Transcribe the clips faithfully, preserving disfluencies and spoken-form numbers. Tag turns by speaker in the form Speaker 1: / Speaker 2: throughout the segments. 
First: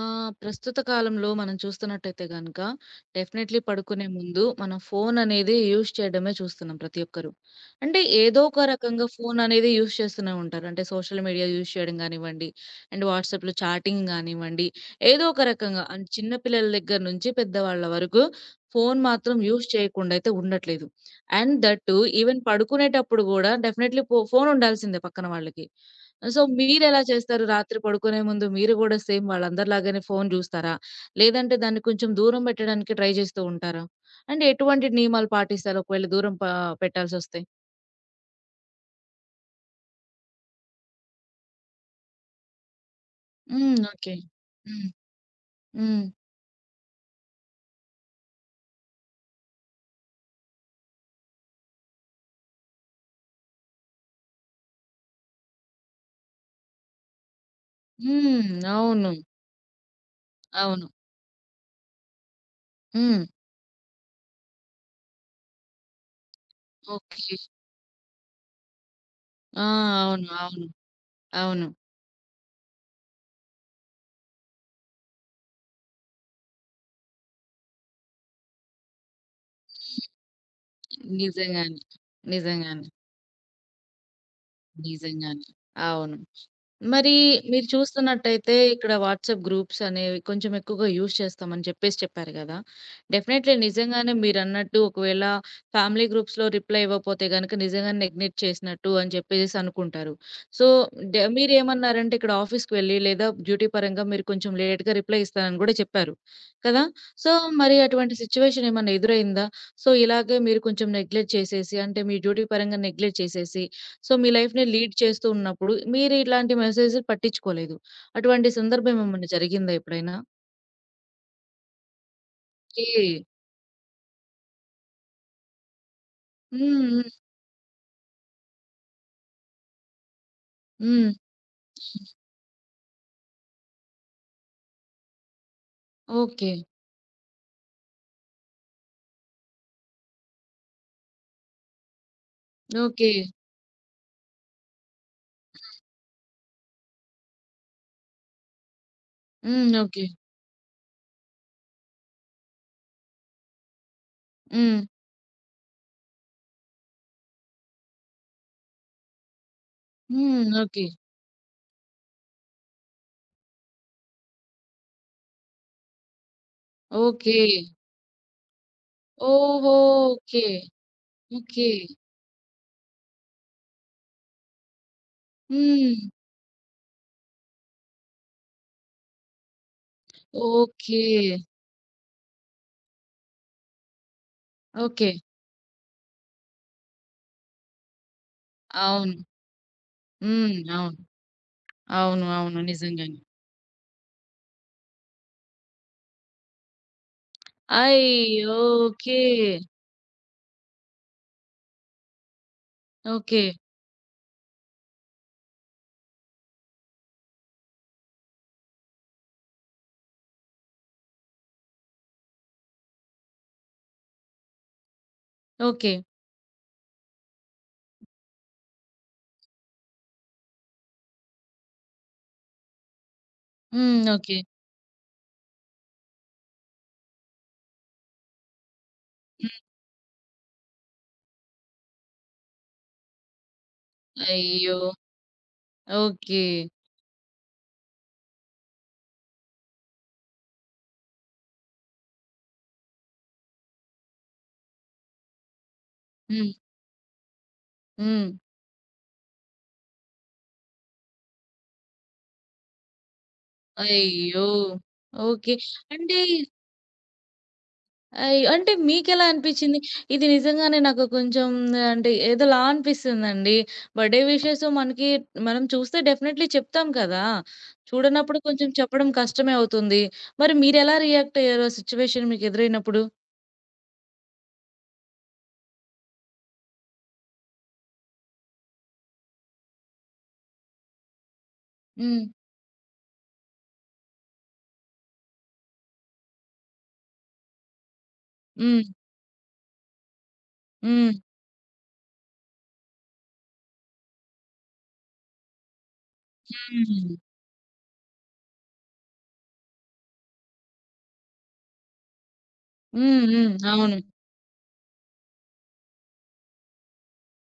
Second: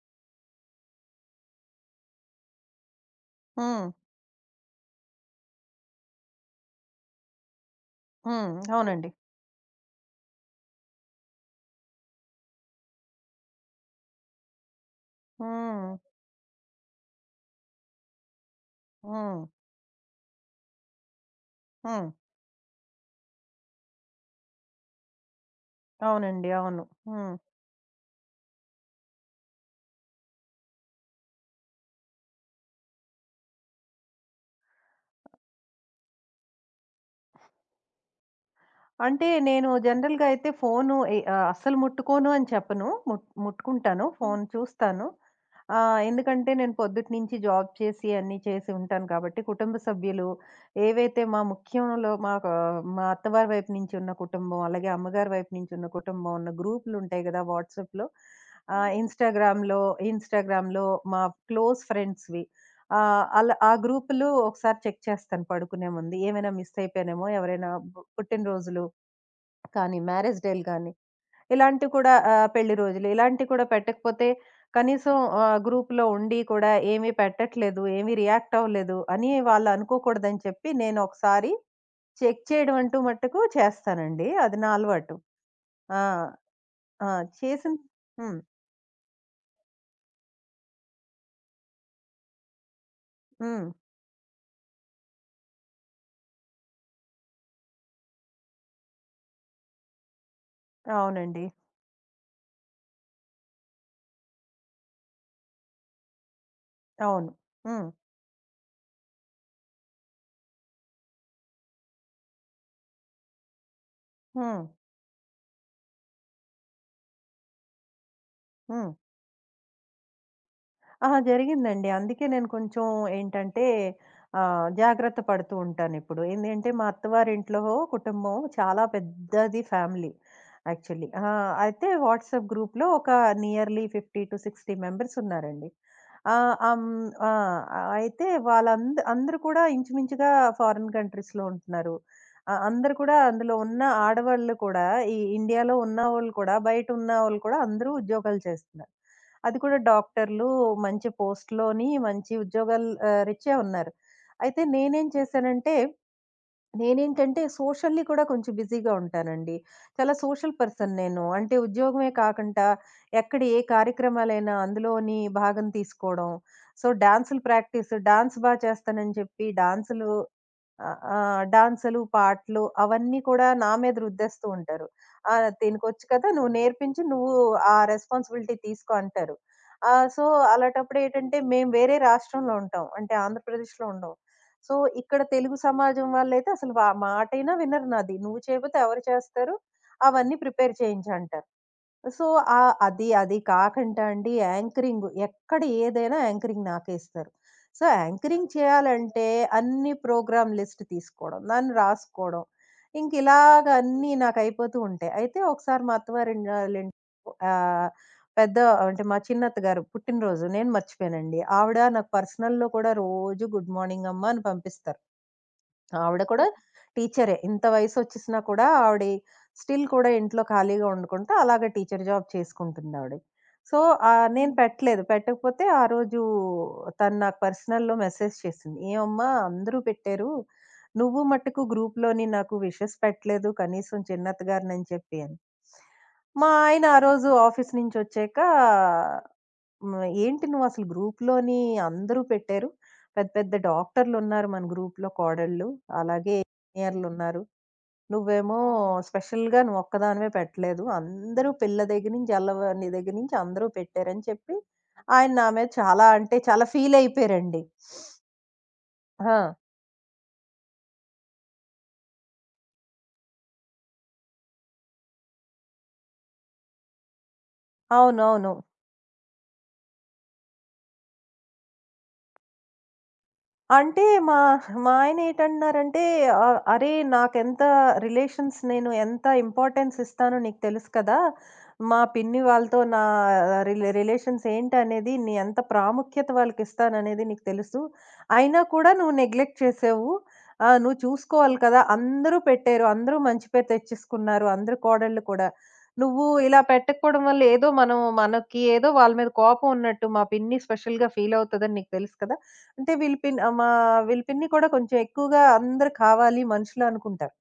Speaker 1: ఆ! ప్రస్తుత కాలంలో మనం చూస్తున్నట్టయితే గనక డెఫినైట్‌లీ
Speaker 2: హ్మ్.
Speaker 1: పడుకునే ముందు మనం ఫోననేది యూజ్ చేయడమే చూస్తున్నాం ప్రతి ఒక్కరు. అంటే ఏదో
Speaker 2: హ్మ్.
Speaker 1: ఒక రకంగా
Speaker 2: అవునండి.
Speaker 1: ఫోననేది యూజ్ చేస్తూనే ఉంటారు. అంటే సోషల్ మీడియా యూజ్ చేయడం గానివ్వండి, అండ్ వాట్సాప్‌లో చాటింగ్ గానివ్వండి, ఏదో ఒక రకంగా
Speaker 2: హ్మ్.
Speaker 1: అండ్ చిన్న పిల్లల దగ్గర నుంచి పెద్దవాళ్ళ వరకు ఫోను మాత్రం
Speaker 2: హ్మ్.
Speaker 1: యూజ్ చేయకుండా అయితే ఉండట్లేదు. And that too
Speaker 2: hmm.
Speaker 1: Even పడుకునేటప్పుడు గూడా డెఫినైట్‌లీ పో ఫోనుండాల్సిందే పక్కన వాళ్ళకి. సో,
Speaker 2: అవునండి. అవును.
Speaker 1: మీరెలా
Speaker 2: హ్మ్.
Speaker 1: చేస్తారు? రాత్రి పడుకునే ముందు మీరు గూడా సేమ్ వాళ్ళందరిలాగానే ఫోను జూస్తారా? లేదంటే దాన్ని కొంచెం దూరం పెట్టడానికి ట్రై జేస్తూ ఉంటారా? అండ్ ఎటువంటి నియమాలు పాటిస్తారు ఒకవేళ దూరం పా పెట్టాల్సొస్తే?
Speaker 2: అంటే నేను జనరల్‌గా అయితే ఫోను ఎ ఆహ్, అస్సలు ముట్టుకోను అని చెప్పను. ముట్
Speaker 1: హ్మ్.
Speaker 2: ముట్టుకుంటాను.
Speaker 1: ఓకే.
Speaker 2: హ్మ్. ఫోను
Speaker 1: హ్మ్.
Speaker 2: చూస్తాను. ఆహ్,
Speaker 1: హ్మ్.
Speaker 2: ఎందుకంటే నేను పొద్దుటినుంచి జాబ్ చేసి అన్నీ చేసి ఉంటాను కాబట్టి, కుటుంబ సభ్యులు ఏవైతే మా ముఖ్యంలో మాకు మా అత్తవారి వైపు నుంచి ఉన్న కుటుంబం, అలాగే అమ్మగారి వైపు నుంచి ఉన్న కుటుంబం ఉన్న గ్రూపులు ఉంటాయి గదా! వాట్సాప్‌లో.
Speaker 1: హ్మ్.
Speaker 2: ఆహ్, అవును.
Speaker 1: అవును.
Speaker 2: ఇన్‌స్టాగ్రామ్‌లో, ఇన్‌స్టాగ్రామ్‌లో
Speaker 1: అవును.
Speaker 2: మా క్లోజ్ ఫ్రెండ్స్‌వి.
Speaker 1: హ్మ్.
Speaker 2: ఆహ్, అలా ఆ గ్రూపులు ఒకసారి చెక్ చేస్తాను పడుకునే ముందు. ఏమైనా మిస్ అయిపోయానేమో
Speaker 1: ఓకే.
Speaker 2: ఎవరైనా పు పుట్టినరోజులు
Speaker 1: ఆ!
Speaker 2: కానీ
Speaker 1: అవును.
Speaker 2: మ్యారేజ్ డేలు
Speaker 1: అవును.
Speaker 2: గానీ,
Speaker 1: అవును.
Speaker 2: ఇలాంటివి కూడా ఆహ్, పెళ్లి రోజులు ఇలాంటివి కూడా పెట్టకపోతే కనీసం ఆహ్, గ్రూప్‌లో ఉండి కూడా ఏమీ పెట్టట్లేదు, ఏమీ రియాక్ట్ అవ్వలేదు అని వాళ్ళు అనుకోకూడదని చెప్పి నేను ఒకసారి
Speaker 1: నిజంగానే.
Speaker 2: చెక్ చేయడం
Speaker 1: నిజంగానే.
Speaker 2: అంటూ మట్టుకు చేస్తానండి. అది నా అలవాటు.
Speaker 1: నిజంగానే.
Speaker 2: ఆ!
Speaker 1: అవును.
Speaker 2: ఆ!
Speaker 1: మరి మీరు
Speaker 2: చేసిన హ్మ్.
Speaker 1: చూస్తున్నట్టయితే ఇక్కడ వాట్సాప్ గ్రూప్స్ అనేవి కొంచెం ఎక్కువగా యూజ్ చేస్తామని చెప్పేసి చెప్పారు కదా! డెఫినైట్లీ
Speaker 2: హ్మ్.
Speaker 1: నిజంగానే మీరన్నట్టు ఒకవేళ ఫ్యామిలీ గ్రూప్స్‌లో రిప్లై ఇవ్వకపోతే గనక నిజంగానే నెగ్లెక్ట్ చేసినట్టు అని చెప్పేసేసి అనుకుంటారు. సో, డె
Speaker 2: అవునండి.
Speaker 1: మీరేమన్నారంటే ఇక్కడ ఆఫీస్‌కి వెళ్లి లేదా డ్యూటీ పరంగా మీరు కొంచెం లేట్‌గా రిప్లై ఇస్తానని గూడా చెప్పారు కదా! సో,
Speaker 2: అవును.
Speaker 1: మరి
Speaker 2: హ్మ్.
Speaker 1: అటువంటి సిట్యుయేషన్ ఏమన్నా ఎదురైందా? సో, ఇలాగే మీరు కొంచెం నెగ్లెక్ట్ చేసేసి అంటే మీ డ్యూటీ పరంగా నెగ్లెక్ట్ చేసేసి సో, మీ
Speaker 2: హ్మ్.
Speaker 1: లైఫ్‌ని లీడ్ చేస్తూ ఉన్నప్పుడు మీరు ఇట్లాంటి మెసేజ్‌లు పట్టించుకోలేదు. అటువంటి
Speaker 2: హ్మ్.
Speaker 1: సందర్భం ఏమన్నా జరిగిందా ఎప్పుడైనా?
Speaker 2: అహా! జరిగిందండి. అందుకే నేను కొంచెం
Speaker 1: ఓకే.
Speaker 2: ఏంటంటే ఆహ్, జాగ్రత్త పడుతూ ఉంటానిప్పుడు. ఏందంటే
Speaker 1: హ్మ్.
Speaker 2: మా
Speaker 1: హ్మ్.
Speaker 2: అత్తవారింట్లో కుటుంబం చాలా పెద్దది ఫ్యామిలీ యాక్చువల్లీ.
Speaker 1: హ్మ్.
Speaker 2: ఆ! అయితే వాట్సాప్ గ్రూప్‌లో ఒక నియర్‌లీ యాభై అరవై మెంబర్స్ ఉన్నారండి.
Speaker 1: ఓకే.
Speaker 2: ఆహ్, అమ్ ఆ! అయితే వాళ్ళంద అందరూ కూడా ఇంచుమించుగా ఫారిన్ కంట్రీస్‌లో ఉంటున్నారు. ఆహ్, అందరూ
Speaker 1: ఓకే.
Speaker 2: కూడా అందులో ఉన్న ఆడవాళ్ళు కూడా ఈ ఇండియాలో ఉన్నవాళ్ళు కూడా, బయట ఉన్నవాళ్ళు కూడా అందరూ ఉద్యోగాలు చేస్తున్నారు. అది
Speaker 1: హ్మ్.
Speaker 2: కూడా
Speaker 1: ఓకే.
Speaker 2: డాక్టర్లు మంచి పోస్ట్‌లోని మంచి ఉద్యోగాలు ఆహ్, రీత్యా ఉన్నారు. అయితే
Speaker 1: హ్మ్.
Speaker 2: నేనేం చేశానంటే, నేనేంటంటే సోషల్లీ కూడా కొంచెం బిజీగా ఉంటానండి. చాలా
Speaker 1: హ్మ్.
Speaker 2: Social
Speaker 1: okay.
Speaker 2: పర్సన్ నేను. అంటే ఉద్యోగమే కాకుండా ఎక్కడ ఏ కార్యక్రమాలైనా అందులోని భాగం తీసుకోవడం. So,
Speaker 1: okay.
Speaker 2: డాన్సులు ప్రాక్టీస్ డాన్స్ బా చేస్తానని చెప్పి
Speaker 1: ఓహో!
Speaker 2: డాన్సులు
Speaker 1: ఓకే.
Speaker 2: ఆ! ఆ!
Speaker 1: ఓకే.
Speaker 2: డాన్సులు, పాటలు అవన్నీ కూడా నా మీద రుద్దేస్తూ ఉంటారు. "ఆ!
Speaker 1: హ్మ్.
Speaker 2: దీనికొచ్చు కదా! నువ్వు నేర్పించి నువ్వు ఆ రెస్పాన్సిబిలిటీ తీసుకో" అంటారు. ఆహ్, సో,
Speaker 1: ఓకే.
Speaker 2: అలాటప్పుడేంటంటే మేము వేరే రాష్ట్రంలో ఉంటాం. అంటే ఆంధ్రప్రదేశ్‌లో ఉండం. So,
Speaker 1: okay.
Speaker 2: ఇక్కడ తెలుగు సమాజం వాళ్ళైతే అసలు వ మాటైనా వినరు నాది. "నువ్వు చేయపోతే ఎవరు
Speaker 1: అవును.
Speaker 2: చేస్తారు? అవన్నీ
Speaker 1: హ్మ్.
Speaker 2: ప్రిపేర్
Speaker 1: అవును.
Speaker 2: చేయించంటారు." సో,
Speaker 1: అవును. అవును.
Speaker 2: ఆహ్, అది
Speaker 1: నిజంగానే.
Speaker 2: అది కాకంట అండి యాంకరింగ్ ఎక్కడ ఏదైనా యాంకరింగ్ నాకే ఇస్తారు. సో, యాంకరింగ్
Speaker 1: అయ్యో! ఓకే.
Speaker 2: చేయాలంటే అన్ని ప్రోగ్రామ్ లిస్ట్ తీసుకోవడం, దాన్ని రాసుకోవడం, ఇంక
Speaker 1: ఓకే.
Speaker 2: ఇలాగ అన్నీ నాకైపోతూ ఉంటాయి. అయితే ఒకసారి మా అత్తవారింగాలిం ఆహ్, పెద్ద అంటే మా చిన్నత్తగారు పుట్టినరోజు నేను మర్చిపోయానండి. ఆవిడ నాకు పర్సనల్‌లో కూడా రోజు గుడ్ మార్నింగ్ అమ్మ అని పంపిస్తారు.
Speaker 1: ఓకే.
Speaker 2: ఆవిడ కూడా టీచరే. ఇంత వయసొచ్చేసినా కూడా ఆవిడ స్టిల్ కూడా ఇంట్లో ఖాళీగా ఉండకుండా అలాగే టీచర్ జాబ్ చేసుకుంటుందావిడ. సో,
Speaker 1: హ్మ్.
Speaker 2: ఆహ్,
Speaker 1: ఓకే.
Speaker 2: నేను పెట్టలేదు. పెట్టకపోతే ఆ రోజు తను నాకు పర్సనల్‌లో మెసేజ్ చేసింది. "ఏవమ్మా
Speaker 1: హ్మ్.
Speaker 2: అందరూ పెట్టారు. నువ్వు మట్టుకు గ్రూప్‌లోని నాకు విషెస్ పెట్టలేదు కనీసం చిన్నత్త
Speaker 1: అయ్యో!
Speaker 2: గారినని" చెప్పి అని.
Speaker 1: ఓకే.
Speaker 2: మా ఆయన ఆ రోజు ఆఫీస్ నుంచొచ్చాక హ్మ్. ఏంటి నువ్వసలు గ్రూప్‌లోని అందరూ పెట్టారు. పెద్ద పెద్ద డాక్టర్లున్నారు మన గ్రూప్‌లో కోడళ్ళు. అలాగే
Speaker 1: హ్మ్.
Speaker 2: ఇంజినీర్లున్నారు.
Speaker 1: హ్మ్.
Speaker 2: నువ్వేమో స్పెషల్‌గా నువ్వొక్కదానివే పెట్టలేదు. అందరూ పిల్ల దగ్గర నుంచి, అల్లవారి దగ్గర నుంచి అందరూ పెట్టారని
Speaker 1: అయ్యో!
Speaker 2: చెప్పి ఆయన నా
Speaker 1: ఓకే.
Speaker 2: మీద చాలా
Speaker 1: అంటే
Speaker 2: అంటే చాలా ఫీలయిపోయారండి.
Speaker 1: అయ్ అంటే మీకెలా
Speaker 2: ఆ!
Speaker 1: అనిపిచ్చింది? ఇది నిజంగానే నాకు కొంచెం అంటే ఏదోలా అనిపిస్తుందండి. బర్త్‌డే విషెస్ మనకి మనం చూస్తే డెఫినైట్‌లీ చెప్తాం కదా! చూడనప్పుడు
Speaker 2: అవునవును.
Speaker 1: కొంచెం చెప్పడం కష్టమే అవుతుంది. మరి మీరెలా రియాక్ట్ అయ్యారు? ఆ సిట్యుయేషన్ మీకెదురైనప్పుడు?
Speaker 2: అంటే మా మా ఆయనేటంటున్నారంటే, ఆహ్, "అరేయ్! నాకెంత రిలేషన్స్ నేను ఎంత ఇంపార్టెన్స్ ఇస్తానో నీకు తెలుసు కదా! మా
Speaker 1: హ్మ్.
Speaker 2: పిన్ని వాళ్ళతో నా రిలే రిలేషన్స్ ఏంటనేది, నీ ఎంత ప్రాముఖ్యత వాళ్ళకిస్తాననేది నీకు తెలుసు. అయినా
Speaker 1: హ్మ్.
Speaker 2: కూడా నువ్వు నెగ్లెక్ట్ చేసావు. ఆహ్, నువ్వు
Speaker 1: హ్మ్.
Speaker 2: చూసుకోవాలి కదా! అందరూ పెట్టారు. అందరూ మంచి పేరు తెచ్చేసుకున్నారు. అందరు కోడళ్ళు కూడా. నువ్వు ఇలా
Speaker 1: హ్మ్.
Speaker 2: పెట్టకపోవడం వల్ల ఏదో మనం మనకి ఏదో వాళ్ళ మీద కోపం ఉన్నట్టు మా పిన్ని స్పెషల్‌గా ఫీల్ అవుతదని నీకు తెలుసు కదా! అంటే వీళ్ళ
Speaker 1: హ్మ్.
Speaker 2: పిన్
Speaker 1: హ్మ్.
Speaker 2: ఆహ్, మా
Speaker 1: అవును.
Speaker 2: వీళ్ళ పిన్ని కూడా కొంచెం ఎక్కువగా అందరూ కావాలి మనుషులు అనుకుంటారు.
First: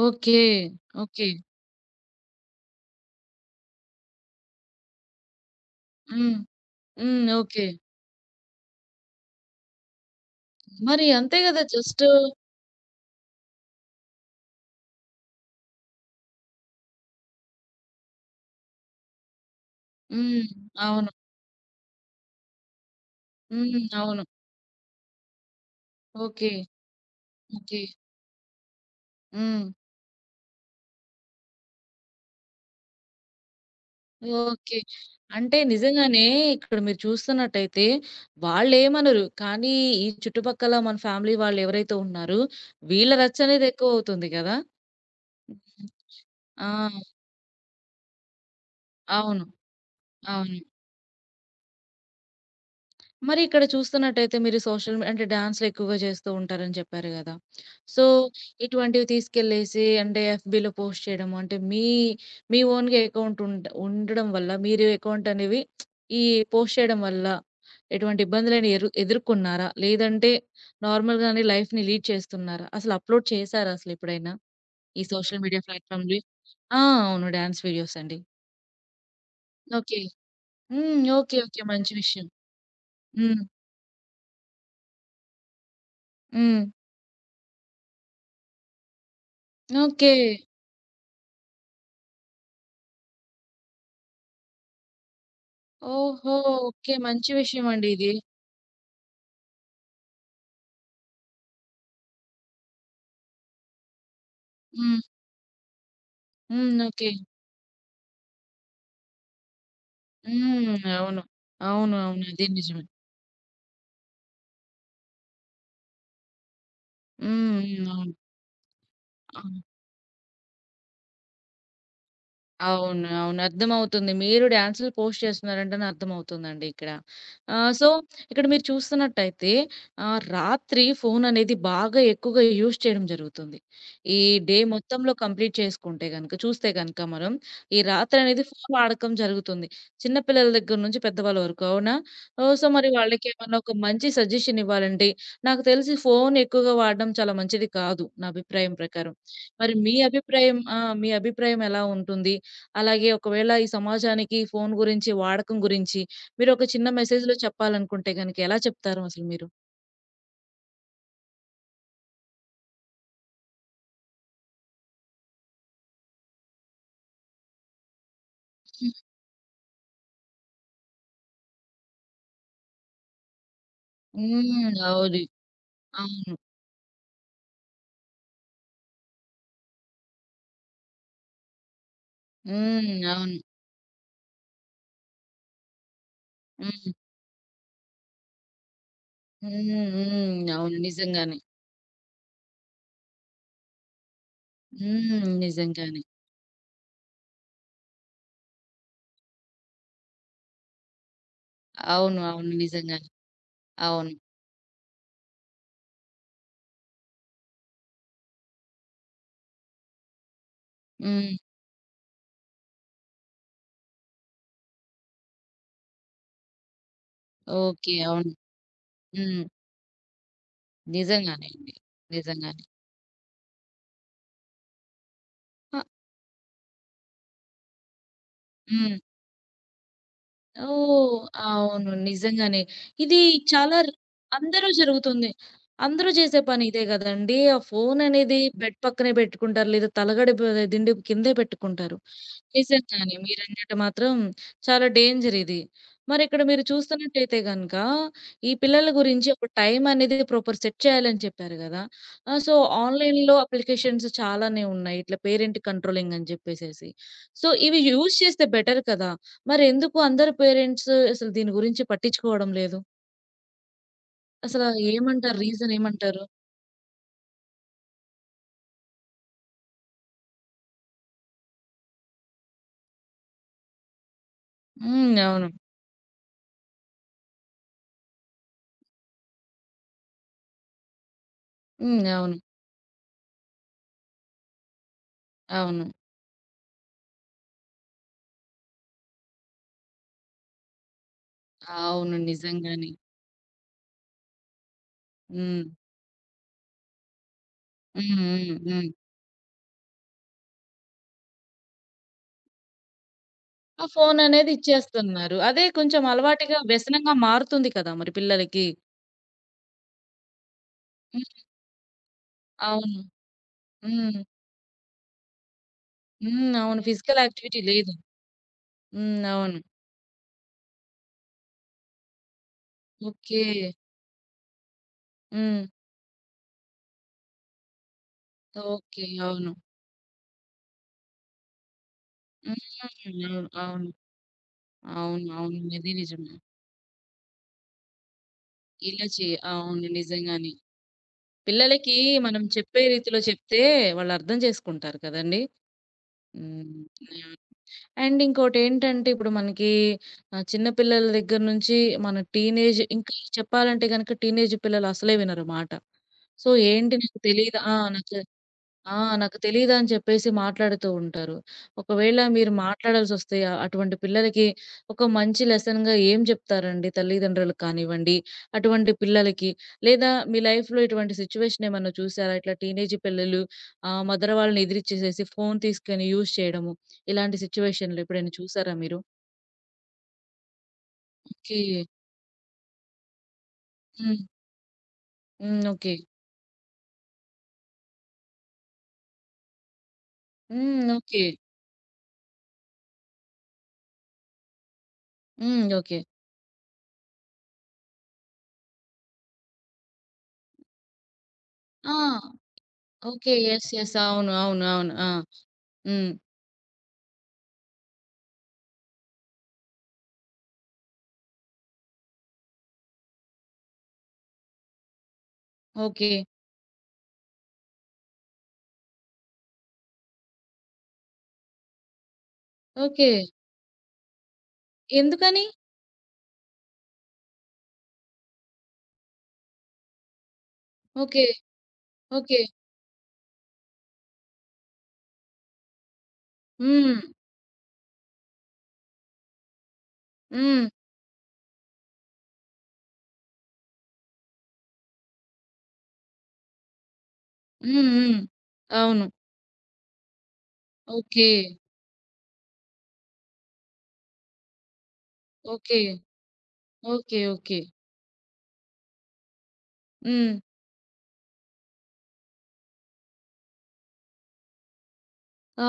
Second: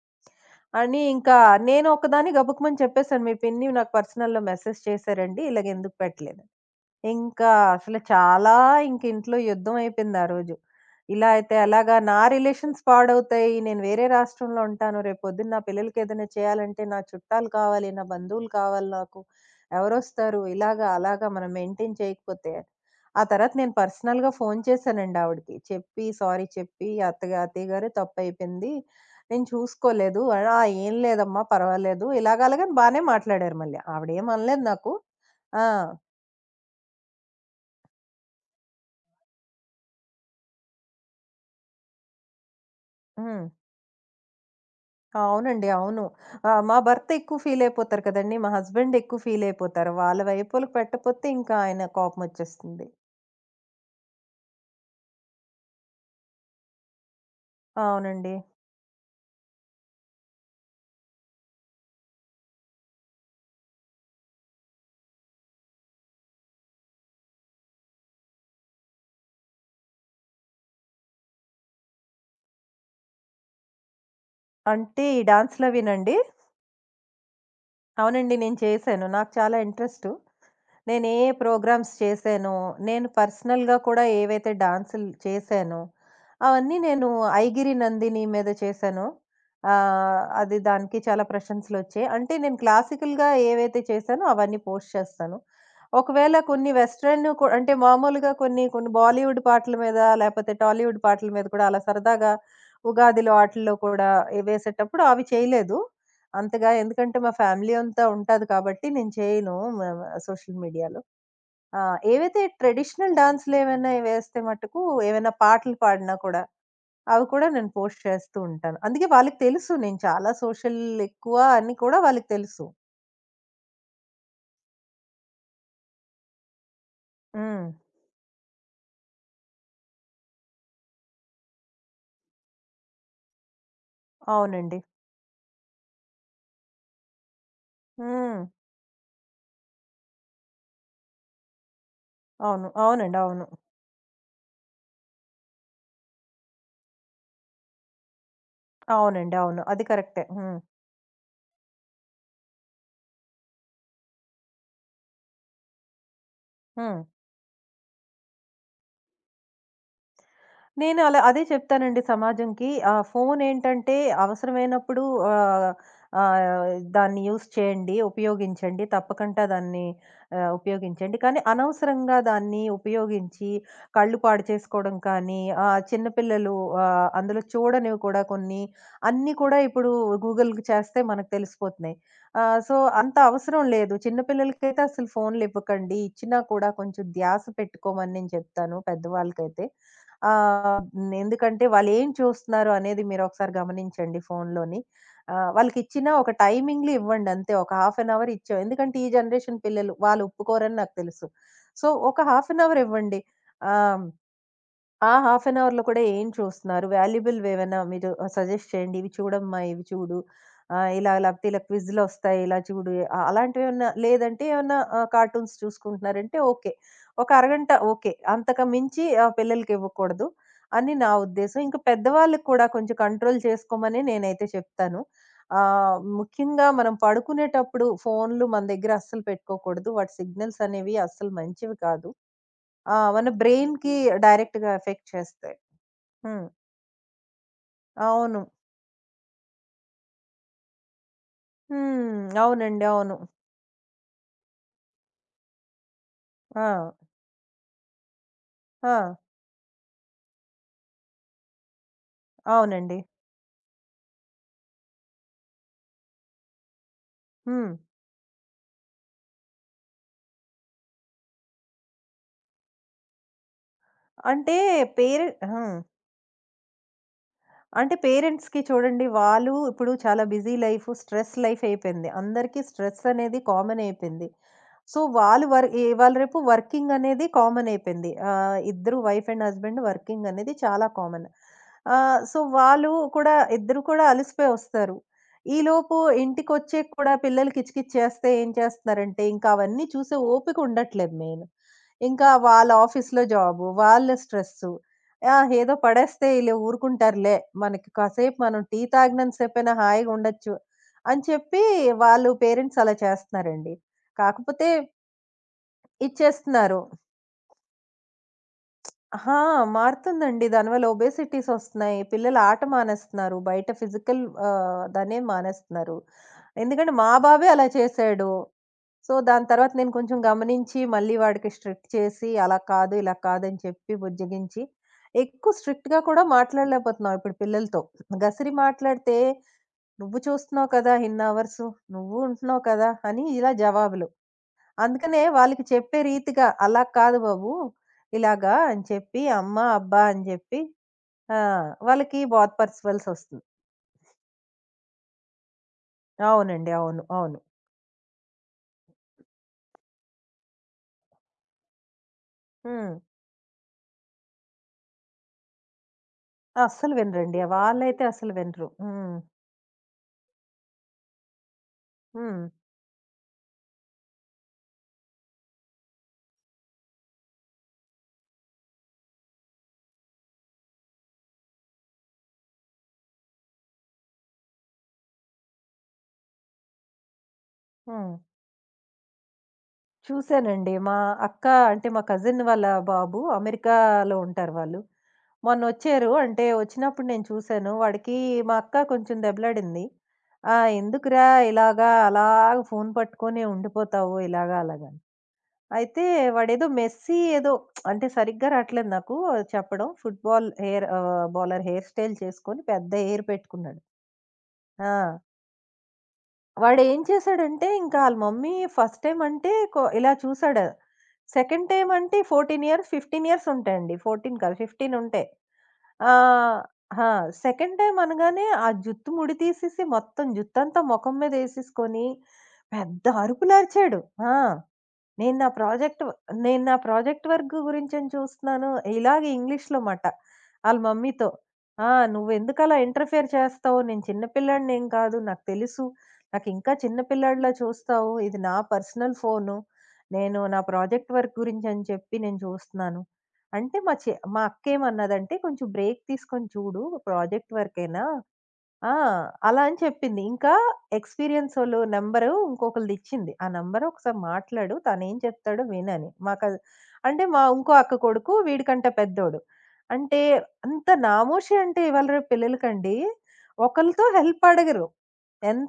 Speaker 1: ఓకే.
Speaker 2: అని
Speaker 1: ఓకే.
Speaker 2: ఇంకా నేను ఒక్కదాన్ని గబుక్కుమని చెప్పేసాను. మీ పిన్ని నాకు పర్సనల్‌లో మెసేజ్ చేశారండి. ఇలాగ ఎందుకు
Speaker 1: హ్మ్.
Speaker 2: పెట్టలేదు.
Speaker 1: హ్మ్.
Speaker 2: ఇంకా
Speaker 1: ఓకే.
Speaker 2: అసలు చాలా ఇంక ఇంట్లో యుద్ధం అయిపోయింది ఆ రోజు.
Speaker 1: మరి
Speaker 2: ఇలా
Speaker 1: అంతే
Speaker 2: అయితే
Speaker 1: గదా!
Speaker 2: ఎలాగా
Speaker 1: జస్టు
Speaker 2: నా రిలేషన్స్ పాడవుతాయి. నేను వేరే రాష్ట్రంలో ఉంటాను. రేపొద్దున్న నా పిల్లలకేదైనా చేయాలంటే నా చుట్టాలు కావాలి, నా బంధువులు కావాలి నాకు. ఎవరొస్తారు?
Speaker 1: హ్మ్.
Speaker 2: ఇలాగా,
Speaker 1: అవును.
Speaker 2: అలాగా మనం మెయింటైన్ చేయకపోతే. ఆ తర్వాత నేను
Speaker 1: హ్మ్. అవును.
Speaker 2: పర్సనల్‌గా ఫోన్ చేశానండి ఆవిడకి. చెప్పి సారీ
Speaker 1: ఓకే.
Speaker 2: చెప్పి "అత్తగా అత్తయ్య
Speaker 1: ఓకే.
Speaker 2: గారు తప్పయిపోయింది. నేను
Speaker 1: హ్మ్.
Speaker 2: చూసుకోలేదు." అని "ఆ! ఏం లేదమ్మా పర్వాలేదు." ఇలాగ అలాగని బానే మాట్లాడారు మళ్ళీ. ఆవిడేమనలేదు
Speaker 1: ఓకే.
Speaker 2: నాకు.
Speaker 1: అంటే
Speaker 2: ఆ!
Speaker 1: నిజంగానే ఇక్కడ మీరు చూస్తున్నట్టయితే వాళ్ళేమనరు. కానీ ఈ చుట్టుపక్కల మన ఫ్యామిలీ వాళ్ళెవరైతే ఉన్నారో వీళ్ళ రచ్చ
Speaker 2: హ్మ్.
Speaker 1: అనేది ఎక్కువవుతుంది గదా!
Speaker 2: అవునండి.
Speaker 1: హ్మ్.
Speaker 2: అవును. ఆహ్,
Speaker 1: ఆ!
Speaker 2: మా భర్త ఎక్కువ ఫీలయిపోతారు కదండీ! మా హస్బెండ్ ఎక్కువ
Speaker 1: అవును.
Speaker 2: ఫీలయిపోతారు. వాళ్ళ
Speaker 1: అవును.
Speaker 2: వైపోలకి పెట్టపోతే ఇంకా ఆయన కోపమొచ్చేస్తుంది.
Speaker 1: మరి ఇక్కడ చూస్తున్నట్టయితే మీరు సోషల్ మీ అంటే డాన్స్‌లు ఎక్కువగా చేస్తూ ఉంటారని చెప్పారు గదా! సో,
Speaker 2: అవునండి.
Speaker 1: ఇటువంటివి తీసుకెళ్ళేసి అంటే ఎఫ్‌బీలో పోస్ట్ చేయడము అంటే మీ మీ ఓన్‌గా అకౌంట్ ఉండ ఉండడం వల్ల మీరు అకౌంట్ అనేవి ఈ పోస్ట్ చేయడం వల్ల ఎటువంటి ఇబ్బందులైనా ఎరు ఎదుర్కొన్నారా? లేదంటే నార్మల్‌గానే లైఫ్‌ని లీడ్ చేస్తున్నారా? అసలు అప్‌లోడ్ చేసారా అసలెప్పుడైనా? ఈ
Speaker 2: అంటే ఈ
Speaker 1: సోషల్ మీడియా
Speaker 2: డాన్స్‌లవినండి?
Speaker 1: ప్లాట్‌ఫామ్‌లవి? ఆ! అవును. డాన్స్ వీడియోస్ అండి.
Speaker 2: అవునండి. నేను చేశాను. నాకు చాలా
Speaker 1: ఓకే.
Speaker 2: ఇంట్రెస్టు.
Speaker 1: హ్మ్.
Speaker 2: నేను ఏ
Speaker 1: ఓకే. ఓకే. మంచి
Speaker 2: ప్రోగ్రామ్స్
Speaker 1: విషయం.
Speaker 2: చేశానో, నేను
Speaker 1: హ్మ్.
Speaker 2: పర్సనల్‌గా కూడా ఏవైతే డాన్సులు చేశానో,
Speaker 1: హ్మ్.
Speaker 2: అవన్నీ నేను 'ఐగిరి నందిని' మీద చేశానో,
Speaker 1: ఓకే.
Speaker 2: ఆహ్, అది దానికి చాలా ప్రశంసలొచ్చాయి. అంటే నేను క్లాసికల్‌గా ఏవైతే చేశానో అవన్నీ పోస్ట్ చేస్తాను.
Speaker 1: ఓహో!
Speaker 2: ఒకవేళ కొన్ని
Speaker 1: ఓకే.
Speaker 2: వెస్టర్న్
Speaker 1: మంచి
Speaker 2: కొ అంటే
Speaker 1: విషయమండి ఇది.
Speaker 2: మామూలుగా కొన్ని, కొన్ని బాలీవుడ్ పాటల మీద లేపోతే టాలీవుడ్ పాటల మీద కూడా అలా సరదాగా ఉగాదిలో ఆటిల్లో కూడా ఎ
Speaker 1: హ్మ్.
Speaker 2: వేసేటప్పుడు అవి చేయలేదు. అంతగా
Speaker 1: హ్మ్. ఓకే.
Speaker 2: ఎందుకంటే మా ఫ్యామిలీ అంతా ఉంటాది కాబట్టి నేను చేయను మ సోషల్
Speaker 1: హ్మ్.
Speaker 2: మీడియాలో.
Speaker 1: అవును.
Speaker 2: ఆ!
Speaker 1: అవును. అవును.
Speaker 2: ఏవైతే
Speaker 1: అది నిజమే.
Speaker 2: ట్రెడిషనల్ డాన్స్‌లేవైనా వేస్తే మట్టుకు ఏవైనా పాటలు పాడినా కూడా, అవి కూడా
Speaker 1: హ్మ్.
Speaker 2: నేను
Speaker 1: హ్మ్.
Speaker 2: పోస్ట్
Speaker 1: అవును.
Speaker 2: చేస్తూ ఉంటాను. అందుకే వాళ్ళకి
Speaker 1: ఆ!
Speaker 2: తెలుసు నేను చాలా సోషల్ ఎక్కువ అని కూడా వాళ్ళకి తెలుసు.
Speaker 1: అవును. అవును. అర్థమవుతుంది. మీరు డాన్సులు పోస్ట్ చేస్తున్నారంటేనే అర్థమవుతుందండి ఇక్కడ.
Speaker 2: హ్మ్.
Speaker 1: ఆహ్, సో, ఇక్కడ మీరు చూస్తున్నట్టయితే ఆహ్, రాత్రి ఫోననేది బాగా ఎక్కువగా యూజ్ చేయడం జరుగుతుంది. ఈ డే
Speaker 2: అవునండి.
Speaker 1: మొత్తంలో కంప్లీట్ చేసుకుంటే గనక చూస్తే గనక మనం ఈ
Speaker 2: హ్మ్.
Speaker 1: రాత్రనేది ఫోను వాడకం జరుగుతుంది. చిన్న పిల్లల దగ్గర నుంచి పెద్దవాళ్ళ వరకు అవునా? ఓహ్! సో,
Speaker 2: అవును.
Speaker 1: మరి
Speaker 2: అవునండి. అవును.
Speaker 1: వాళ్ళకేమన్నా ఒక మంచి సజెషన్ ఇవ్వాలంటే నాకు తెలిసి ఫోను ఎక్కువగా వాడడం చాలా మంచిది కాదు నా అభిప్రాయం ప్రకారం.
Speaker 2: అవునండి. అవును.
Speaker 1: మరి
Speaker 2: అది
Speaker 1: మీ
Speaker 2: కరెక్టే.
Speaker 1: అభిప్రాయం
Speaker 2: హ్మ్.
Speaker 1: ఆ! మీ అభిప్రాయం ఎలా ఉంటుంది? అలాగే ఒకవేళ ఈ సమాజానికి ఫోను గురించి, వాడకం గురించి మీరొక చిన్న
Speaker 2: హ్మ్.
Speaker 1: మెసేజ్‌లో చెప్పాలనుకుంటే గనక ఎలా చెప్తారు అసలు మీరు?
Speaker 2: నేను అలా అదే చెప్తానండి సమాజంకి. ఆహ్, ఫోనేంటంటే అవసరమైనప్పుడు ఆహ్, ఆహ్, దాన్ని యూజ్ చేయండి, ఉపయోగించండి.
Speaker 1: హ్మ్.
Speaker 2: తప్పకుండా దాన్ని ఆహ్, ఉపయోగించండి. కానీ అనవసరంగా దాన్ని ఉపయోగించి కళ్ళు పాడు
Speaker 1: హ్మ్.
Speaker 2: చేసుకోవడం
Speaker 1: అవును.
Speaker 2: కానీ, ఆహ్, చిన్న
Speaker 1: అవును.
Speaker 2: పిల్లలు ఆహ్, అందులో చూడనివి కూడా కొన్ని, అన్నీ కూడా ఇప్పుడు గూగుల్‌కి చేస్తే మనకు తెలిసిపోతున్నాయి. ఆహ్, సో,
Speaker 1: హ్మ్.
Speaker 2: అంత
Speaker 1: అవును.
Speaker 2: అవసరం లేదు. చిన్న పిల్లలకైతే అసలు ఫోన్‌లివ్వకండి. ఇచ్చినా కూడా
Speaker 1: హ్మ్.
Speaker 2: కొంచెం ధ్యాస పెట్టుకోమని నేను చెప్తాను
Speaker 1: హ్మ్.
Speaker 2: పెద్దవాళ్ళకైతే.
Speaker 1: హ్మ్. అవును.
Speaker 2: ఆహ్, హ్మ్.
Speaker 1: నిజంగానే.
Speaker 2: ఎందుకంటే వాళ్ళేం చూస్తున్నారు అనేది మీరొకసారి గమనించండి ఫోనులోని.
Speaker 1: హ్మ్.
Speaker 2: ఆహ్,
Speaker 1: నిజంగానే.
Speaker 2: వాళ్ళకిచ్చిన ఒక టైమింగ్‌లు ఇవ్వండి అంతే. ఒక హాఫ్ ఎన్ అవర్ ఇచ్చాం. ఎందుకంటే ఈ జనరేషన్ పిల్లలు వాళ్ళు ఒప్పుకోరని నాకు తెలుసు. సో,
Speaker 1: అవును.
Speaker 2: ఒక
Speaker 1: అవును.
Speaker 2: హాఫ్ ఎన్ అవర్
Speaker 1: నిజంగానే.
Speaker 2: ఇవ్వండి. ఆహ్
Speaker 1: అవును.
Speaker 2: ఆ! హాఫ్ అన్ అవర్‌లో కూడా ఏం చూస్తున్నారు? వాల్యుబుల్‌వేవన్నా మీరు సజెస్ట్ చేయండి. ఇవి చూడమ్మా, ఇవి చూడు. ఆహ్, ఇలా
Speaker 1: హ్మ్.
Speaker 2: లేకపోతే ఇలా క్విజ్‌లొస్తాయి. ఇలా చూడు. అ అలాంటివేమన్నా లేదంటే ఏమన్నా ఆహ్, కార్టూన్స్ చూసుకుంటున్నారంటే ఓకే. ఒక అరగంట
Speaker 1: ఓకే.
Speaker 2: ఓకే.
Speaker 1: అవును.
Speaker 2: అంతకు మించి ఆహ్,
Speaker 1: హ్మ్.
Speaker 2: పిల్లలకివ్వకూడదు అని నా
Speaker 1: నిజంగానే
Speaker 2: ఉద్దేశం.
Speaker 1: అండి.
Speaker 2: ఇంకా పెద్దవాళ్ళకి
Speaker 1: నిజంగానే.
Speaker 2: కూడా కొంచెం కంట్రోల్ చేసుకోమనే నేనైతే చెప్తాను.
Speaker 1: ఆ!
Speaker 2: ఆహ్, ముఖ్యంగా మనం పడుకునేటప్పుడు ఫోన్‌లు మన దగ్గర
Speaker 1: హ్మ్.
Speaker 2: అస్సలు పెట్టుకోకూడదు. వాటి సిగ్నల్స్ అనేవి
Speaker 1: ఓహ్!
Speaker 2: అస్సలు మంచివి
Speaker 1: అవును.
Speaker 2: కాదు.
Speaker 1: నిజంగానే.
Speaker 2: ఆ!
Speaker 1: ఇది
Speaker 2: మన
Speaker 1: చాలా ర్
Speaker 2: బ్రెయిన్‌కి
Speaker 1: అందరూ
Speaker 2: డైరెక్ట్‌గా ఎఫెక్ట్
Speaker 1: జరుగుతుంది.
Speaker 2: చేస్తాయి.
Speaker 1: అందరూ చేసే
Speaker 2: హ్మ్.
Speaker 1: పని ఇదే గదండీ! ఆ ఫోన్ అనేది
Speaker 2: అవును.
Speaker 1: బెడ్ పక్కనే పెట్టుకుంటారు. లేదా తలగడ బ దిండు కిందే పెట్టుకుంటారు.
Speaker 2: హ్మ్. అవునండి.
Speaker 1: నిజంగానే
Speaker 2: అవును.
Speaker 1: మీరన్నట్టు మాత్రం చాలా డేంజర్ ఇది. మరిక్కడ మీరు
Speaker 2: ఆ!
Speaker 1: చూస్తున్నట్టయితే గనక, ఈ పిల్లల
Speaker 2: ఆ!
Speaker 1: గురించి ఒక టైం అనేది ప్రాపర్ సెట్ చేయాలని చెప్పారు గదా! ఆహ్, సో,
Speaker 2: అవునండి.
Speaker 1: ఆన్‌లైన్‌లో అప్లికేషన్స్ చాలానే ఉన్నాయి. ఇట్లా పేరెంట్ కంట్రోలింగ్ అని జెప్పేసేసి. సో,
Speaker 2: హ్మ్.
Speaker 1: ఇవి యూజ్ చేస్తే బెటర్ కదా! మరెందుకు అందరు పేరెంట్స్ అసలు దీని గురించి పట్టించుకోవడం లేదు?
Speaker 2: అంటే
Speaker 1: అసల
Speaker 2: పేరె
Speaker 1: ఏమంటారు? రీజన్
Speaker 2: హ్మ్.
Speaker 1: ఏమంటారు?
Speaker 2: అంటే పేరెంట్స్‌కి చూడండి వాళ్ళు ఇప్పుడు చాలా బిజీ లైఫ్, స్ట్రెస్ లైఫ్ అయిపోయింది. అందరికీ స్ట్రెస్ అనేది కామన్ అయిపోయింది. సో,
Speaker 1: హ్మ్. అవును.
Speaker 2: వాళ్ళు వర్ ఇవాళ రేపు వర్కింగ్ అనేది కామన్ అయిపోయింది. ఆహ్, ఇద్దరు వైఫ్ అండ్ హస్బెండ్ వర్కింగ్ అనేది చాలా కామన్.
Speaker 1: హ్మ్.
Speaker 2: ఆహ్,
Speaker 1: అవును.
Speaker 2: సో, వాళ్ళు కూడా ఇద్దరు కూడా అలసిపోయి వస్తారు.
Speaker 1: అవును.
Speaker 2: ఈలోపు ఇంటికొచ్చే కూడా పిల్లలు కిచకిచ్ చేస్తే ఏం చేస్తున్నారంటే, ఇంకా అవన్నీ చూసే ఓపిక ఉండట్లేదు మెయిన్.
Speaker 1: అవును.
Speaker 2: ఇంకా వాళ్ళ
Speaker 1: నిజంగానే.
Speaker 2: ఆఫీస్‌లో జాబు, వాళ్ళ స్ట్రెస్సు. ఆ!
Speaker 1: హ్మ్.
Speaker 2: ఏదో పడేస్తే ఈళ్ళు ఊరుకుంటారులే. మనకి
Speaker 1: హ్మ్.
Speaker 2: కాసేపు
Speaker 1: హ్మ్.
Speaker 2: మనం టీ
Speaker 1: హ్మ్.
Speaker 2: తాగినంత సేపైనా హాయిగా ఉండొచ్చు అని చెప్పి వాళ్ళు పేరెంట్స్ అలా చేస్తున్నారండి.
Speaker 1: ఆ ఫోననేది
Speaker 2: కాకపోతే
Speaker 1: ఇచ్చేస్తున్నారు. అదే కొంచెం అలవాటుగా
Speaker 2: ఇచ్చేస్తున్నారు.
Speaker 1: వ్యసనంగా మారుతుంది కదా! మరి పిల్లలకి.
Speaker 2: ఆ! మారుతుందండి. దానివల్ల
Speaker 1: హ్మ్.
Speaker 2: ఒబేసిటీస్ ఒస్తున్నాయి. పిల్లలు ఆట
Speaker 1: అవును.
Speaker 2: మానేస్తున్నారు. బయట
Speaker 1: హ్మ్.
Speaker 2: ఫిజికల్ ఆహ్, దాన్నేం మానేస్తున్నారు.
Speaker 1: హ్మ్. అవును.
Speaker 2: ఎందుకంటే మా
Speaker 1: ఫిజికల్
Speaker 2: బాబే
Speaker 1: యాక్టివిటీ
Speaker 2: అలా
Speaker 1: లేదు.
Speaker 2: చేశాడు. సో,
Speaker 1: హ్మ్.
Speaker 2: దాని
Speaker 1: అవును.
Speaker 2: తర్వాత నేను కొంచెం గమనించి, మళ్ళీ వాడికి స్ట్రిక్ట్ చేసి, అలా కాదు, ఇలా
Speaker 1: ఓకే.
Speaker 2: కాదని చెప్పి బుజ్జగించి, ఎక్కువ
Speaker 1: హ్మ్.
Speaker 2: స్ట్రిక్ట్‌గా కూడా మాట్లాడలేకపోతున్నాం ఇప్పుడు పిల్లలతో. గసిరి
Speaker 1: ఓకే.
Speaker 2: మాట్లాడితే,
Speaker 1: అవును.
Speaker 2: "నువ్వు చూస్తున్నావు కదా! ఇన్ని అవర్సు. నువ్వు
Speaker 1: హ్మ్.
Speaker 2: ఉంటున్నావు కదా!" అని
Speaker 1: అవును.
Speaker 2: ఇలా
Speaker 1: అవును.
Speaker 2: జవాబులు. అందుకనే
Speaker 1: అవును. అవును.
Speaker 2: వాళ్ళకి
Speaker 1: ఇది
Speaker 2: చెప్పే
Speaker 1: నిజమే.
Speaker 2: రీతిగా, "అలా కాదు బాబు, ఇలాగా" అని
Speaker 1: ఇలా
Speaker 2: చెప్పి,
Speaker 1: చే
Speaker 2: "అమ్మ,
Speaker 1: అవును.
Speaker 2: అబ్బా" అని
Speaker 1: నిజంగానే.
Speaker 2: చెప్పి ఆ!
Speaker 1: పిల్లలకి
Speaker 2: వాళ్ళకి
Speaker 1: మనం చెప్పే రీతిలో
Speaker 2: బోధపరచవలసొస్తుంది.
Speaker 1: చెప్తే వాళ్ళర్థం చేసుకుంటారు కదండీ!
Speaker 2: అవునండి.
Speaker 1: హ్మ్.
Speaker 2: అవును.
Speaker 1: యాహ్!
Speaker 2: అవును.
Speaker 1: అండ్ ఇంకోటేంటంటే ఇప్పుడు మనకి ఆహ్, చిన్న పిల్లల దగ్గర నుంచి మన టీనేజ్
Speaker 2: హ్మ్.
Speaker 1: ఇంకా చెప్పాలంటే గనక టీనేజ్ పిల్లలు అసలే వినరు మాట. సో,
Speaker 2: అస్సలు
Speaker 1: ఏంటి నాకు
Speaker 2: వినరండి.
Speaker 1: తెలీదా ఆ!
Speaker 2: వాళ్ళైతే
Speaker 1: నాకు
Speaker 2: అసలు వినరు.
Speaker 1: ఆ!
Speaker 2: హ్మ్.
Speaker 1: నాకు తెలీదని చెప్పేసి మాట్లాడుతూ ఉంటారు. ఒకవేళ
Speaker 2: హ్మ్.
Speaker 1: మీరు మాట్లాడాల్సొస్తే ఆహ్, అటువంటి పిల్లలకి ఒక మంచి లెసన్‌గా ఏం చెప్తారండి తల్లిదండ్రులకు కానివ్వండి, అటువంటి పిల్లలకి? లేదా మీ లైఫ్‌లో ఇటువంటి సిట్యుయేషన్ ఏమన్నా చూసారా? ఇట్లా టీనేజ్ పిల్లలు ఆహ్, మదర్ వాళ్ళని ఎదిరిచ్చేసేసి ఫోను తీసుకొని యూజ్ చేయడము. ఇలాంటి సిట్యుయేషన్‌లు
Speaker 2: హ్మ్.
Speaker 1: ఎప్పుడైనా చూసారా మీరు?
Speaker 2: చూసానండి. మా అక్క
Speaker 1: ఓకే.
Speaker 2: అంటే మా కజిన్ వాళ్ళ బాబు అమెరికాలో
Speaker 1: హ్మ్.
Speaker 2: ఉంటారు వాళ్ళు.
Speaker 1: హ్మ్. ఓకే.
Speaker 2: మొన్నొచ్చారు. అంటే వచ్చినప్పుడు నేను చూసాను. వాడికి మా అక్క కొంచెం దెబ్బలాడింది. "ఆహ్,
Speaker 1: హ్మ్. ఓకే.
Speaker 2: ఎందుకురా ఇలాగా అలాగ ఫోను పట్టుకొని ఉండిపోతావు ఇలాగా అలాగా" అని.
Speaker 1: హ్మ్. ఓకే.
Speaker 2: అయితే వాడేదో మెస్సీ ఏదో అంటే సరిగ్గా రాట్లేదు నాకు చెప్పడం. Football hair ah, bowler hair
Speaker 1: ఆ!
Speaker 2: స్టైల్ చేసుకొని పెద్ద హెయిర్
Speaker 1: ఓకే. యెస్.
Speaker 2: పెట్టుకున్నాడు.
Speaker 1: యెస్. అవును. అవును. అవును. ఆ!
Speaker 2: ఆ!
Speaker 1: హ్మ్.
Speaker 2: వాడేం చేశాడంటే, ఇంకా ఆళ్ళ మమ్మీ ఫస్ట్ టైమ్ అంటే కొ ఇలా చూసాడు. సెకండ్ టైమ్ అంటే పద్నాలుగు ఇయర్స్, పదిహేను ఇయర్స్ ఉంటాయండి. పద్నాలుగు కాదు పదిహేను ఉంటాయి.
Speaker 1: ఓకే.
Speaker 2: ఆహ్, ఆ! సెకండ్ టైమ్ అనగానే ఆ జుత్తు ముడి తీసేసి మొత్తం జుత్తంతా మొఖం మీద ఏసేసుకొని పెద్ద
Speaker 1: ఓకే.
Speaker 2: అరుపులరిచాడు. ఆ! నేను
Speaker 1: ఎందుకని?
Speaker 2: నా ప్రాజెక్ట్ వ- నేను నా ప్రాజెక్ట్ వర్క్ గురించని చూస్తున్నాను. ఇలాగే ఇంగ్లీష్‌లో మాట. ఆళ్ళ
Speaker 1: ఓకే.
Speaker 2: మమ్మీతో. "ఆ!
Speaker 1: ఓకే.
Speaker 2: నువ్వెందుకలా ఇంటర్‌ఫియర్ చేస్తావు? నేను చిన్న పిల్లాడినేం కాదు. నాకు తెలుసు. నాకింకా
Speaker 1: హ్మ్.
Speaker 2: చిన్న పిల్లాడిలా చూస్తావు. ఇది నా పర్సనల్ ఫోను. నేను నా
Speaker 1: హ్మ్.
Speaker 2: ప్రాజెక్ట్ వర్క్ గురించని చెప్పి నేను చూస్తున్నాను." అంటే మా చె మా అక్కేమన్నదంటే, "కొంచెం బ్రేక్ తీసుకొని చూడు. ప్రాజెక్ట్
Speaker 1: హ్మ్.
Speaker 2: వర్కేనా?
Speaker 1: హ్మ్.
Speaker 2: ఆ!
Speaker 1: అవును.
Speaker 2: అలా అని చెప్పింది. ఇంకా
Speaker 1: ఓకే.
Speaker 2: ఎక్స్‌పీరియన్సోళ్ళు నంబరు ఇంకొకళ్ళదిచ్చింది. ఆ నంబర్ ఒకసారి మాట్లాడు. తనేం చెప్తాడో
Speaker 1: ఓకే.
Speaker 2: వినని. మాకది
Speaker 1: ఓకే.
Speaker 2: అంటే మా
Speaker 1: ఓకే.
Speaker 2: ఇంకో అక్క కొడుకు వీడికంటే పెద్దోడు. అంటే
Speaker 1: హ్మ్.
Speaker 2: అంత నామోషి అంటే ఇవాళ రేపు పిల్లలకండి. ఒకళ్ళతో హెల్ప్ అడగరు.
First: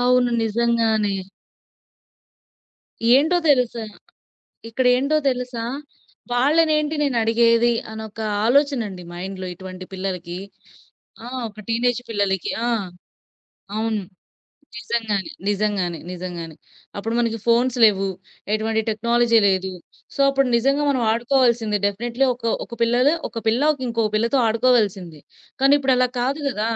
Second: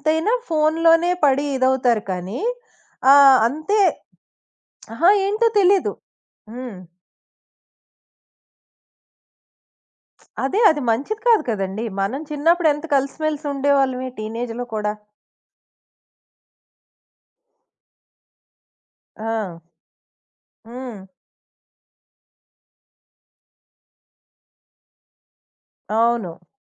Speaker 1: అవును.
Speaker 2: ఫోనులోనే
Speaker 1: నిజంగానే.
Speaker 2: పడి ఇదవుతారు కానీ
Speaker 1: ఏంటో
Speaker 2: ఆహ్, అంతే
Speaker 1: తెలుసా?
Speaker 2: అహా!
Speaker 1: ఇక్కడేంటో
Speaker 2: ఏంటో
Speaker 1: తెలుసా?
Speaker 2: తెలీదు. హ్మ్.
Speaker 1: వాళ్ళనేంటి నేనడిగేది అనొక ఆలోచనండి మైండ్‌లో ఇటువంటి పిల్లలకి.
Speaker 2: అదే అది మంచిది
Speaker 1: ఆ!
Speaker 2: కాదు
Speaker 1: ఒక
Speaker 2: కదండీ.
Speaker 1: టీనేజ్
Speaker 2: మనం
Speaker 1: పిల్లలకి. ఆ!
Speaker 2: చిన్నప్పుడు ఎంత కలిసిమెలిసి
Speaker 1: అవును.
Speaker 2: ఉండేవాళ్ళమే టీనేజ్‌లో కూడా.
Speaker 1: నిజంగానే. నిజంగానే. నిజంగానే. అప్పుడు మనకి ఫోన్స్ లేవు. ఎటువంటి టెక్నాలజీ
Speaker 2: ఆ!
Speaker 1: లేదు. సో, అప్పుడు నిజంగా
Speaker 2: హ్మ్.
Speaker 1: మనం ఆడుకోవాల్సిందే. డెఫినైట్‌లీ ఒక ఒక పిల్లలు ఒక పిల్ల ఇంకో పిల్లతో ఆడుకోవాల్సిందే. కానీ ఇప్పుడు అలా
Speaker 2: అవును.
Speaker 1: కాదు గదా!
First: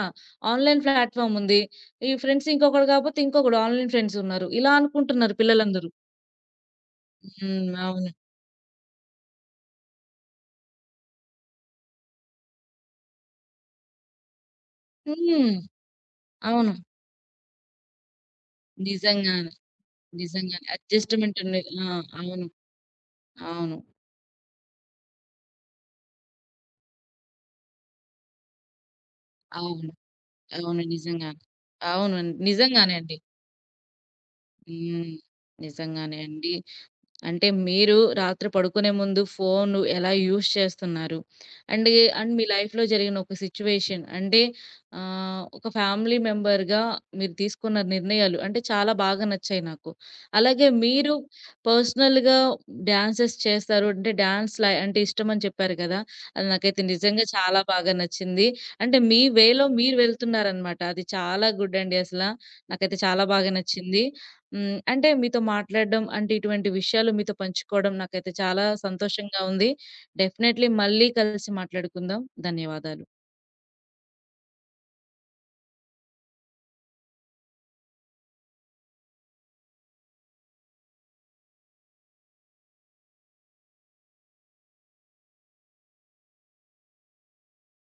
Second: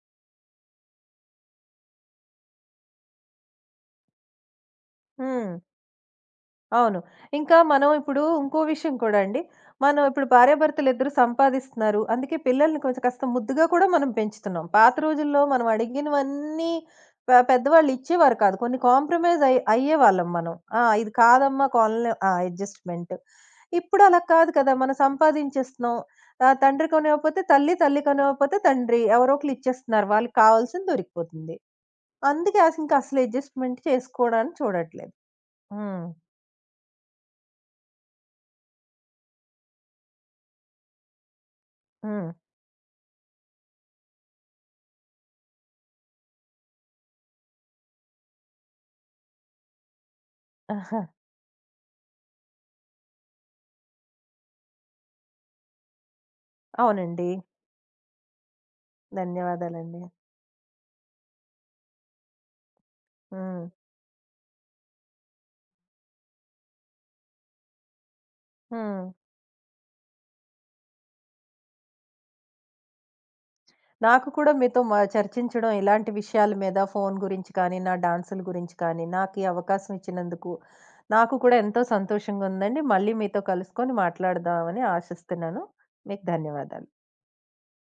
Speaker 1: ఆన్‌లైన్ ప్లాట్‌ఫామ్ ఉంది. ఈ ఫ్రెండ్స్ ఇంకొకడు కాకపోతే ఇంకొకడు ఆన్‌లైన్ ఫ్రెండ్స్ ఉన్నారు. ఇలా అనుకుంటున్నారు
Speaker 2: హ్మ్.
Speaker 1: పిల్లలందరూ.
Speaker 2: అవును. ఇంకా
Speaker 1: హ్మ్.
Speaker 2: మనం
Speaker 1: అవును.
Speaker 2: ఇప్పుడు ఇంకో విషయం కూడా అండి. మనం ఇప్పుడు భార్యాభర్తలిద్దరూ సంపాదిస్తున్నారు. అందుకే పిల్లల్ని కొంచెం కాస్త ముద్దుగా కూడా మనం పెంచుతున్నాం. పాత రోజుల్లో
Speaker 1: హ్మ్.
Speaker 2: మనం అడిగినవన్నీ
Speaker 1: అవును.
Speaker 2: పె పెద్దవాళ్ళు ఇచ్చేవారు కాదు. కొన్ని కాంప్రమైజ్
Speaker 1: నిజంగానే.
Speaker 2: అయ్యే అయ్యేవాళ్ళం మనం.
Speaker 1: నిజంగానే.
Speaker 2: ఆ! ఇది
Speaker 1: అడ్జస్ట్‌మెంట్ ఉంది.
Speaker 2: కాదమ్మా
Speaker 1: ఆ!
Speaker 2: కాలనీ ఆ!
Speaker 1: అవును.
Speaker 2: అడ్జస్ట్‌మెంట్.
Speaker 1: అవును.
Speaker 2: ఇప్పుడు అలా కాదు కదా! మనం సంపాదించేస్తున్నాం. ఆహ్, తండ్రి కొనివ్వకపోతే తల్లి, తల్లి కొనివ్వకపోతే తండ్రి. ఎవరో ఒకళ్ళు
Speaker 1: అవును.
Speaker 2: ఇచ్చేస్తున్నారు. వాళ్ళకి
Speaker 1: అవును.
Speaker 2: కావాల్సింది
Speaker 1: నిజంగానే.
Speaker 2: దొరికిపోతుంది.
Speaker 1: అవును.
Speaker 2: అందుకే అసలు
Speaker 1: నిజంగానే
Speaker 2: ఇంకా
Speaker 1: అండి.
Speaker 2: అసలు అడ్జస్ట్‌మెంట్ చేసుకోవడానికి చూడట్లేదు.
Speaker 1: హ్మ్.
Speaker 2: హ్మ్.
Speaker 1: నిజంగానే అండి. అంటే మీరు రాత్రి పడుకునే ముందు ఫోన్ ఎలా యూజ్ చేస్తున్నారు? అండ్,
Speaker 2: హ్మ్.
Speaker 1: అండ్ మీ లైఫ్‌లో జరిగిన ఒక సిట్యుయేషన్ అంటే ఆహ్, ఒక ఫ్యామిలీ మెంబర్‌గా మీరు తీసుకున్న నిర్ణయాలు అంటే చాలా బాగా నచ్చాయి నాకు. అలాగే
Speaker 2: ఆహా!
Speaker 1: మీరు పర్సనల్‌గా డాన్సెస్ చేస్తారు. అంటే డాన్స్‌ల అంటే ఇష్టమని చెప్పారు కదా! అది నాకైతే నిజంగా
Speaker 2: అవునండి.
Speaker 1: చాలా బాగా నచ్చింది. అంటే మీ వేలో మీరు
Speaker 2: ధన్యవాదాలండి.
Speaker 1: వెళ్తున్నారనమాట. అది చాలా గుడ్ అండి అసల. నాకైతే చాలా బాగా
Speaker 2: హ్మ్.
Speaker 1: నచ్చింది. హ్మ్. అంటే మీతో మాట్లాడడం అంటే ఇటువంటి విషయాలు మీతో పంచుకోవడం నాకైతే చాలా
Speaker 2: హ్మ్.
Speaker 1: సంతోషంగా ఉంది. డెఫినైట్‌లీ మళ్ళీ కలిసి మాట్లాడుకుందాం. ధన్యవాదాలు.
Speaker 2: నాకు కూడా మీతో మ చర్చించడం ఇలాంటి విషయాల మీద ఫోను గురించి కానీ, నా డాన్సుల గురించి కానీ, నాకీ అవకాశం ఇచ్చినందుకు నాకు కూడా ఎంతో సంతోషంగా ఉందండి. మళ్ళీ మీతో కలుసుకొని మాట్లాడదామని ఆశిస్తున్నాను. మీకు ధన్యవాదాలు.